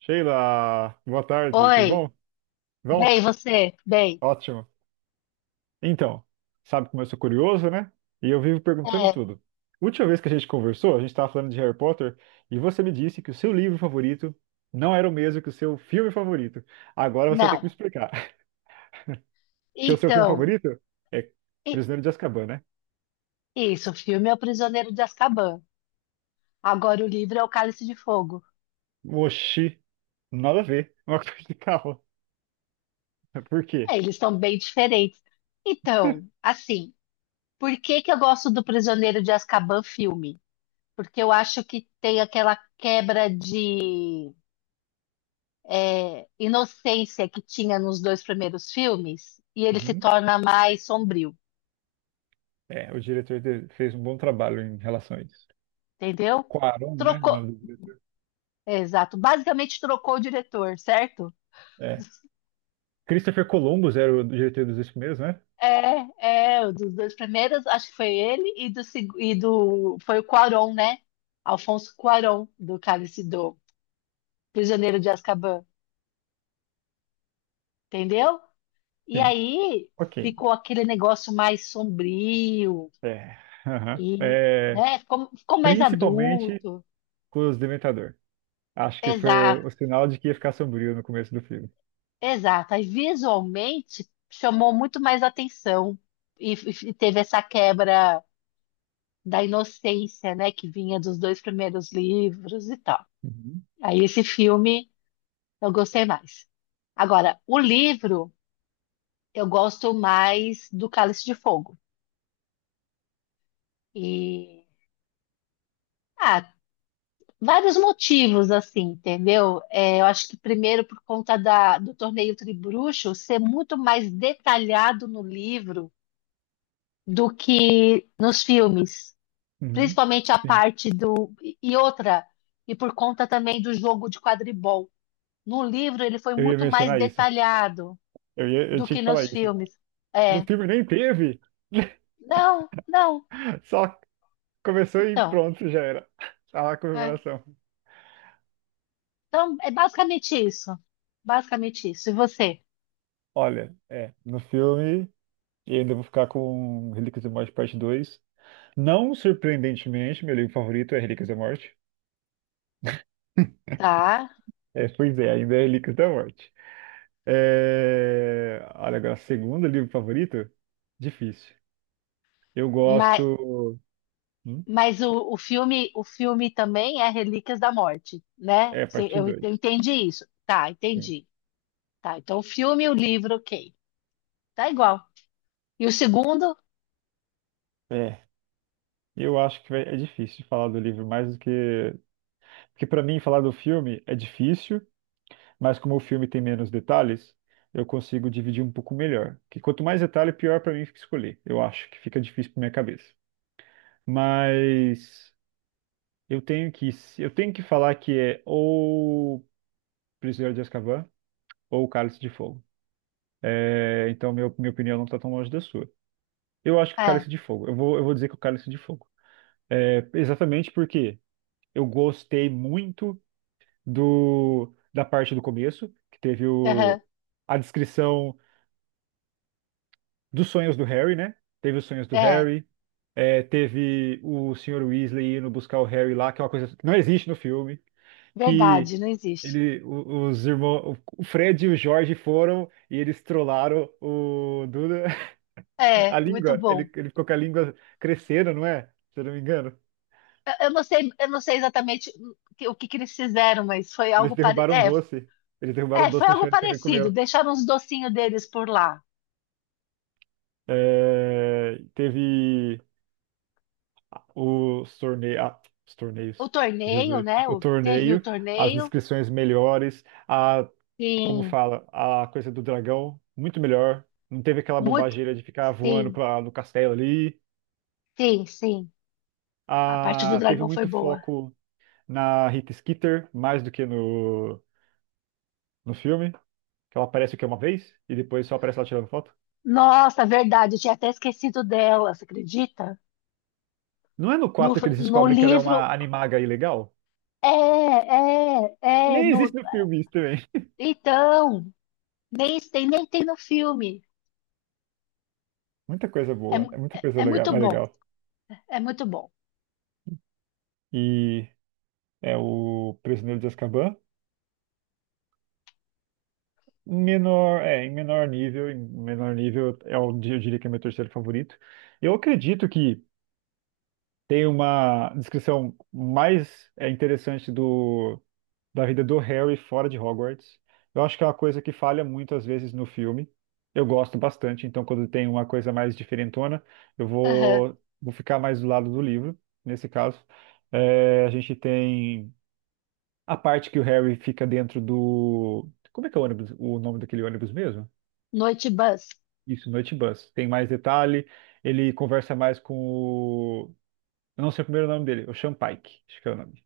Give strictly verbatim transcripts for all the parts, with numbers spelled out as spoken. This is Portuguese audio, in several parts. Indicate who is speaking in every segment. Speaker 1: Sheila, boa tarde, tudo
Speaker 2: Oi,
Speaker 1: bom? Bom?
Speaker 2: bem, você? Bem,
Speaker 1: Ótimo. Então, sabe como eu sou curioso, né? E eu vivo perguntando
Speaker 2: é,
Speaker 1: tudo. Última vez que a gente conversou, a gente estava falando de Harry Potter e você me disse que o seu livro favorito não era o mesmo que o seu filme favorito. Agora você tem que me
Speaker 2: não.
Speaker 1: explicar. Que o seu filme
Speaker 2: Então,
Speaker 1: favorito é
Speaker 2: i-
Speaker 1: Prisioneiro de Azkaban, né?
Speaker 2: isso, o filme é O Prisioneiro de Azkaban. Agora o livro é O Cálice de Fogo.
Speaker 1: Oxi, nada a ver. Uma coisa de carro. Por quê?
Speaker 2: É, eles estão bem diferentes. Então, assim, por que que eu gosto do Prisioneiro de Azkaban filme? Porque eu acho que tem aquela quebra de é, inocência que tinha nos dois primeiros filmes e ele se
Speaker 1: Uhum.
Speaker 2: torna mais sombrio,
Speaker 1: É, o diretor de- fez um bom trabalho em relação a isso.
Speaker 2: entendeu?
Speaker 1: Cuarón, né? O
Speaker 2: Trocou,
Speaker 1: nome do diretor.
Speaker 2: exato, basicamente trocou o diretor, certo?
Speaker 1: É. Christopher Columbus era o diretor dos dois primeiros, né?
Speaker 2: É, é, o dos dois primeiros, acho que foi ele e do, seg- e do foi o Cuarón, né? Alfonso Cuarón, do Cálice do Prisioneiro de Azkaban, entendeu? E
Speaker 1: Sim.
Speaker 2: aí
Speaker 1: Ok.
Speaker 2: ficou aquele negócio mais sombrio
Speaker 1: É. aham.
Speaker 2: e,
Speaker 1: É,
Speaker 2: né, ficou, ficou mais
Speaker 1: principalmente
Speaker 2: adulto.
Speaker 1: com os Dementador. Acho que foi
Speaker 2: Exato,
Speaker 1: o, o sinal de que ia ficar sombrio no começo do filme.
Speaker 2: exato. Aí visualmente chamou muito mais atenção e, f- e teve essa quebra da inocência, né, que vinha dos dois primeiros livros e tal.
Speaker 1: Uhum.
Speaker 2: Aí esse filme eu gostei mais. Agora, o livro, eu gosto mais do Cálice de Fogo. E, ah, vários motivos, assim, entendeu? É, eu acho que primeiro por conta da, do Torneio Tribruxo ser muito mais detalhado no livro do que nos filmes.
Speaker 1: Uhum.
Speaker 2: Principalmente a
Speaker 1: Sim.
Speaker 2: parte do... E outra, e por conta também do jogo de quadribol. No livro ele foi
Speaker 1: Eu ia
Speaker 2: muito mais
Speaker 1: mencionar isso.
Speaker 2: detalhado
Speaker 1: Eu ia, eu
Speaker 2: do
Speaker 1: tinha
Speaker 2: que
Speaker 1: que falar
Speaker 2: nos
Speaker 1: isso.
Speaker 2: filmes.
Speaker 1: No
Speaker 2: É,
Speaker 1: filme nem teve.
Speaker 2: não, não.
Speaker 1: Só começou e
Speaker 2: Então...
Speaker 1: pronto, já era. Tá lá a
Speaker 2: É.
Speaker 1: comemoração.
Speaker 2: Então, é basicamente isso. Basicamente isso. E você?
Speaker 1: Olha, é, no filme, e ainda vou ficar com Relíquias da Morte Parte dois. Não surpreendentemente, meu livro favorito é Relíquias da Morte.
Speaker 2: Tá.
Speaker 1: É, pois é, ainda é Relíquias da Morte. É... Olha, agora, segundo livro favorito? Difícil. Eu
Speaker 2: Mas,
Speaker 1: gosto. Hum?
Speaker 2: mas o, o filme, o filme também é Relíquias da Morte, né?
Speaker 1: É,
Speaker 2: Cê-
Speaker 1: parte
Speaker 2: Eu, eu
Speaker 1: dois.
Speaker 2: entendi isso. Tá, entendi. Tá, então o filme e o livro, ok. Tá igual. E o segundo?
Speaker 1: É, eu acho que vai- é difícil falar do livro mais do que. Porque, para mim, falar do filme é difícil, mas como o filme tem menos detalhes, eu consigo dividir um pouco melhor. Que quanto mais detalhe, pior para mim fica escolher. Eu acho que fica difícil para minha cabeça. Mas eu tenho que, eu tenho que falar que é ou Prisioneiro de Azkaban ou o Cálice de Fogo. É, então, minha, minha opinião não está tão longe da sua. Eu acho que o
Speaker 2: É.
Speaker 1: Cálice de Fogo. Eu vou, eu vou dizer que o Cálice de Fogo. É, exatamente porque eu gostei muito do, da parte do começo, que teve
Speaker 2: Aham,
Speaker 1: o, a descrição dos sonhos do Harry, né? Teve os sonhos do
Speaker 2: é.
Speaker 1: Harry, é, teve o senhor Weasley indo buscar o Harry lá, que é uma coisa que não existe no filme, que
Speaker 2: Verdade, não existe.
Speaker 1: ele, o- os irmãos, o o Fred e o Jorge foram e eles trollaram o Duda. A
Speaker 2: É, muito
Speaker 1: língua,
Speaker 2: bom.
Speaker 1: ele, ele ficou com a língua crescendo, não é? Se eu não me engano.
Speaker 2: Eu, eu não sei, eu não sei exatamente o que, o que que eles fizeram, mas foi
Speaker 1: Eles
Speaker 2: algo pare...
Speaker 1: derrubaram um
Speaker 2: é,
Speaker 1: doce. Eles derrubaram
Speaker 2: é,
Speaker 1: um
Speaker 2: foi
Speaker 1: doce no
Speaker 2: algo
Speaker 1: chão e ele pegou e
Speaker 2: parecido.
Speaker 1: comeu.
Speaker 2: Deixaram os docinhos deles por lá.
Speaker 1: É, teve os torneios. Ah, os
Speaker 2: O
Speaker 1: torneios.
Speaker 2: torneio,
Speaker 1: Jesus.
Speaker 2: né?
Speaker 1: O
Speaker 2: O, teve o
Speaker 1: torneio, as
Speaker 2: torneio.
Speaker 1: descrições melhores, a, como
Speaker 2: Sim,
Speaker 1: fala, a coisa do dragão, muito melhor. Não teve aquela
Speaker 2: muito.
Speaker 1: bobageira de ficar voando
Speaker 2: Sim,
Speaker 1: pra, no castelo ali.
Speaker 2: sim, sim. A parte do
Speaker 1: Ah, teve
Speaker 2: dragão foi
Speaker 1: muito
Speaker 2: boa.
Speaker 1: foco na Rita Skeeter, mais do que no, no filme. Que ela aparece o quê? Uma vez? E depois só aparece ela tirando foto?
Speaker 2: Nossa, verdade, eu tinha até esquecido dela, você acredita?
Speaker 1: Não é no
Speaker 2: No,
Speaker 1: quatro que eles
Speaker 2: no
Speaker 1: descobrem que ela é
Speaker 2: livro.
Speaker 1: uma animaga ilegal?
Speaker 2: É, é, é.
Speaker 1: Nem
Speaker 2: No,
Speaker 1: existe no filme isso também.
Speaker 2: então, nem tem, nem tem no filme.
Speaker 1: Muita coisa
Speaker 2: É,
Speaker 1: boa.
Speaker 2: mu-
Speaker 1: É muita
Speaker 2: é,
Speaker 1: coisa
Speaker 2: é
Speaker 1: legal,
Speaker 2: muito
Speaker 1: mais
Speaker 2: bom,
Speaker 1: legal.
Speaker 2: é muito bom.
Speaker 1: E é o Prisioneiro de Azkaban. Menor, é, em menor nível, em menor nível é o, eu diria que é meu terceiro favorito. Eu acredito que tem uma descrição mais é, interessante do da vida do Harry fora de Hogwarts. Eu acho que é uma coisa que falha muito às vezes no filme. Eu gosto bastante, então quando tem uma coisa mais diferentona, eu
Speaker 2: Aham.
Speaker 1: vou, vou ficar mais do lado do livro, nesse caso. É, a gente tem a parte que o Harry fica dentro do. Como é que é o ônibus, o nome daquele ônibus mesmo?
Speaker 2: Noite Bus.
Speaker 1: Isso, Noite Bus. Tem mais detalhe, ele conversa mais com o. Eu não sei o primeiro nome dele, o Sean Pike, acho que é o nome.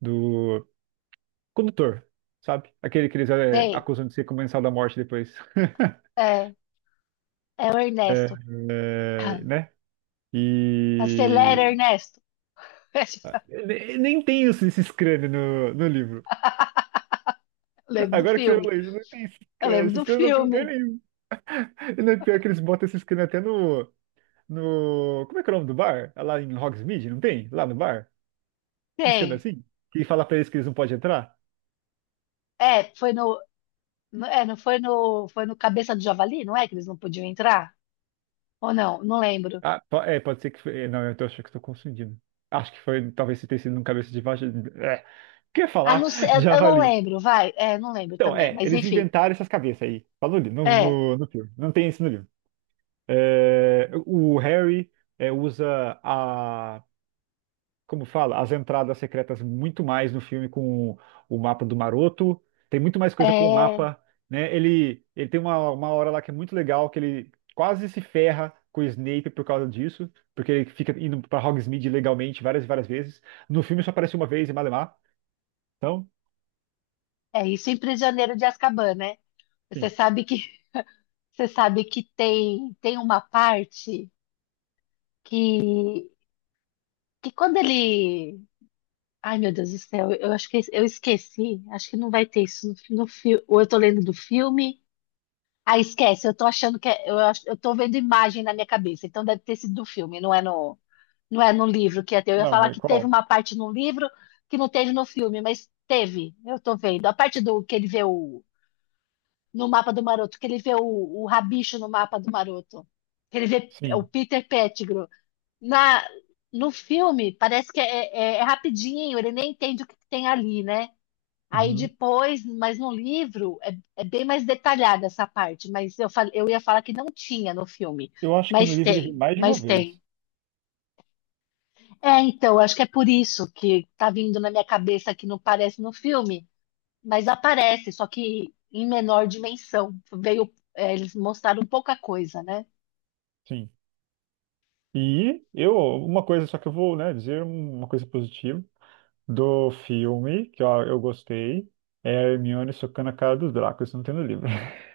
Speaker 1: Do. Condutor, sabe? Aquele que eles é,
Speaker 2: Sei,
Speaker 1: acusam de ser comensal da morte depois.
Speaker 2: é, é o
Speaker 1: É,
Speaker 2: Ernesto.
Speaker 1: é,
Speaker 2: Ah,
Speaker 1: né? E
Speaker 2: acelera, Ernesto.
Speaker 1: ne- nem tem isso, esses crânios no, no livro.
Speaker 2: Lembro do
Speaker 1: Agora que você
Speaker 2: filme.
Speaker 1: falou isso, não tem esses
Speaker 2: Eu
Speaker 1: crânios.
Speaker 2: lembro
Speaker 1: Esses
Speaker 2: do
Speaker 1: crânios não tem lugar
Speaker 2: filme.
Speaker 1: nenhum. E não é pior que eles botam esses crânios até no, no. Como é que é o nome do bar? É Lá em Hogsmeade, não tem? Lá no bar? Uns crânios
Speaker 2: Tem.
Speaker 1: assim? Que fala pra eles que eles não podem entrar?
Speaker 2: É, foi no. no- é, não foi no. Foi no Cabeça do Javali, não é? Que eles não podiam entrar? Ou não? Não lembro.
Speaker 1: Ah, po- é, pode ser que foi. é, Não, eu tô achando que estou confundindo. Acho que foi, talvez tenha sido um cabeça de vaca. É, o que eu ia
Speaker 2: Ah,
Speaker 1: falar?
Speaker 2: não sei, eu
Speaker 1: de
Speaker 2: eu não
Speaker 1: Javali.
Speaker 2: lembro, vai. É, não lembro
Speaker 1: Então,
Speaker 2: também.
Speaker 1: é,
Speaker 2: Mas
Speaker 1: eles
Speaker 2: enfim.
Speaker 1: inventaram essas cabeças aí. Falou ali, no,
Speaker 2: É.
Speaker 1: no, no filme. Não tem isso no livro. É, o Harry é, usa a, como fala, as entradas secretas muito mais no filme com o mapa do Maroto. Tem muito mais coisa com o
Speaker 2: É,
Speaker 1: mapa, né? Ele, ele tem uma, uma hora lá que é muito legal, que ele quase se ferra com o Snape por causa disso, porque ele fica indo para Hogsmeade legalmente várias e várias vezes. No filme só aparece uma vez em Malemar. Então,
Speaker 2: é isso em Prisioneiro de Azkaban, né? Você
Speaker 1: sim.
Speaker 2: sabe que, você sabe que tem, tem uma parte que, que quando ele. Ai, meu Deus do céu, eu acho que eu esqueci. Acho que não vai ter isso no, fi- no filme. Ou eu tô lendo do filme. Ah, esquece, eu tô achando que é- eu, ach- eu tô vendo imagem na minha cabeça, então deve ter sido do filme, não é no, não é no livro que ia ter. Eu ia
Speaker 1: Não,
Speaker 2: falar
Speaker 1: mas
Speaker 2: que teve
Speaker 1: qual?
Speaker 2: uma parte no livro que não teve no filme, mas teve, eu tô vendo. A parte do que ele vê o, no mapa do Maroto, que ele vê o, o rabicho no mapa do Maroto, que ele vê o
Speaker 1: Sim.
Speaker 2: Peter Pettigrew. Na, no filme, parece que é, é- é rapidinho, ele nem entende o que tem ali, né? Aí
Speaker 1: Uhum.
Speaker 2: depois, mas no livro é, é bem mais detalhada essa parte, mas eu, fal- eu ia falar que não tinha no filme,
Speaker 1: Eu acho que no
Speaker 2: mas
Speaker 1: livro ele vem
Speaker 2: tem,
Speaker 1: mais de uma
Speaker 2: mas tem.
Speaker 1: vez.
Speaker 2: É, então, acho que é por isso que tá vindo na minha cabeça que não parece no filme, mas aparece, só que em menor dimensão. Veio, é, eles mostraram pouca coisa, né?
Speaker 1: Sim. E eu, uma coisa só que eu vou, né, dizer uma coisa positiva do filme, que ó, eu gostei, é a Hermione socando a cara dos Dracos, isso não tem no livro.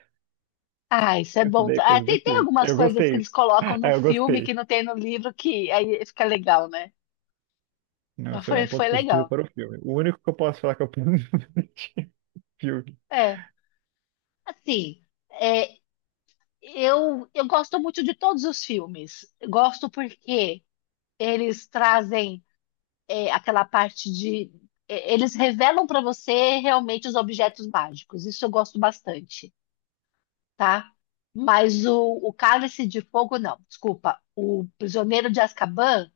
Speaker 2: Ah, isso é
Speaker 1: Isso
Speaker 2: bom.
Speaker 1: daí é
Speaker 2: Ah,
Speaker 1: coisa do
Speaker 2: tem, tem
Speaker 1: filme.
Speaker 2: algumas
Speaker 1: Eu
Speaker 2: coisas que
Speaker 1: gostei.
Speaker 2: eles colocam no
Speaker 1: Ah, eu
Speaker 2: filme que
Speaker 1: gostei.
Speaker 2: não tem no livro que aí fica legal, né?
Speaker 1: Não,
Speaker 2: Mas
Speaker 1: isso é
Speaker 2: foi,
Speaker 1: um ponto
Speaker 2: foi legal.
Speaker 1: positivo para o filme. O único que eu posso falar que é um ponto positivo do filme.
Speaker 2: É, assim. É, Eu, eu gosto muito de todos os filmes. Gosto porque eles trazem é, aquela parte de. É, eles revelam para você realmente os objetos mágicos. Isso eu gosto bastante, tá? Mas o, o Cálice de Fogo, não. Desculpa. O Prisioneiro de Azkaban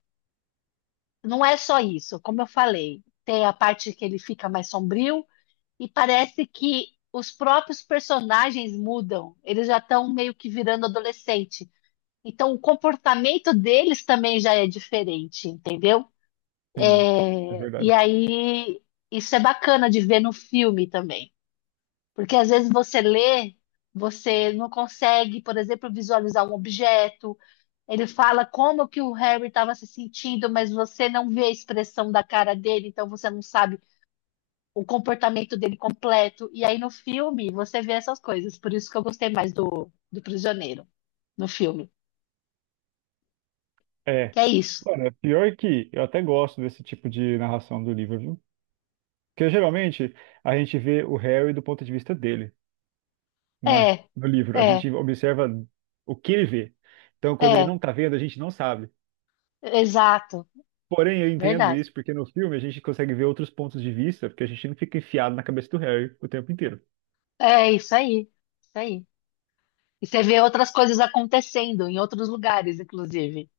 Speaker 2: não é só isso. Como eu falei, tem a parte que ele fica mais sombrio e parece que os próprios personagens mudam. Eles já estão meio que virando adolescente. Então, o comportamento deles também já é diferente, entendeu?
Speaker 1: Sim, é
Speaker 2: E
Speaker 1: verdade.
Speaker 2: aí, isso é bacana de ver no filme também. Porque às vezes você lê, você não consegue, por exemplo, visualizar um objeto. Ele fala como que o Harry estava se sentindo, mas você não vê a expressão da cara dele, então você não sabe o comportamento dele completo. E aí no filme você vê essas coisas. Por isso que eu gostei mais do, do Prisioneiro, no filme.
Speaker 1: É.
Speaker 2: Que é isso.
Speaker 1: Olha, pior que eu até gosto desse tipo de narração do livro, viu? Porque geralmente a gente vê o Harry do ponto de vista dele, não é?
Speaker 2: É,
Speaker 1: No livro. A
Speaker 2: é.
Speaker 1: gente observa o que ele vê. Então, quando ele
Speaker 2: É,
Speaker 1: não tá vendo, a gente não sabe.
Speaker 2: exato,
Speaker 1: Porém, eu entendo
Speaker 2: verdade.
Speaker 1: isso porque no filme a gente consegue ver outros pontos de vista, porque a gente não fica enfiado na cabeça do Harry o tempo inteiro.
Speaker 2: É isso aí, isso aí. E você vê outras coisas acontecendo em outros lugares, inclusive.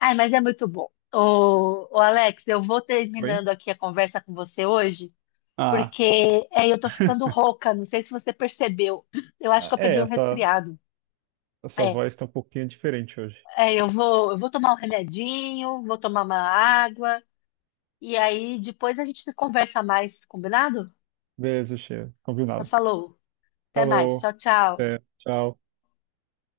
Speaker 2: Ai, mas é muito bom. Ô, ô Alex, eu vou
Speaker 1: Oi?
Speaker 2: terminando aqui a conversa com você hoje,
Speaker 1: Ah,
Speaker 2: porque é, eu tô ficando rouca, não sei se você percebeu. Eu acho que eu
Speaker 1: é,
Speaker 2: peguei
Speaker 1: a
Speaker 2: um
Speaker 1: sua,
Speaker 2: resfriado.
Speaker 1: a sua
Speaker 2: É,
Speaker 1: voz tá um pouquinho diferente hoje.
Speaker 2: é, eu vou, eu vou tomar um remedinho, vou tomar uma água, e aí depois a gente conversa mais, combinado?
Speaker 1: Beleza, chefe.
Speaker 2: Já
Speaker 1: Combinado.
Speaker 2: falou. Até mais.
Speaker 1: Falou.
Speaker 2: Tchau, tchau.
Speaker 1: Até. Tchau.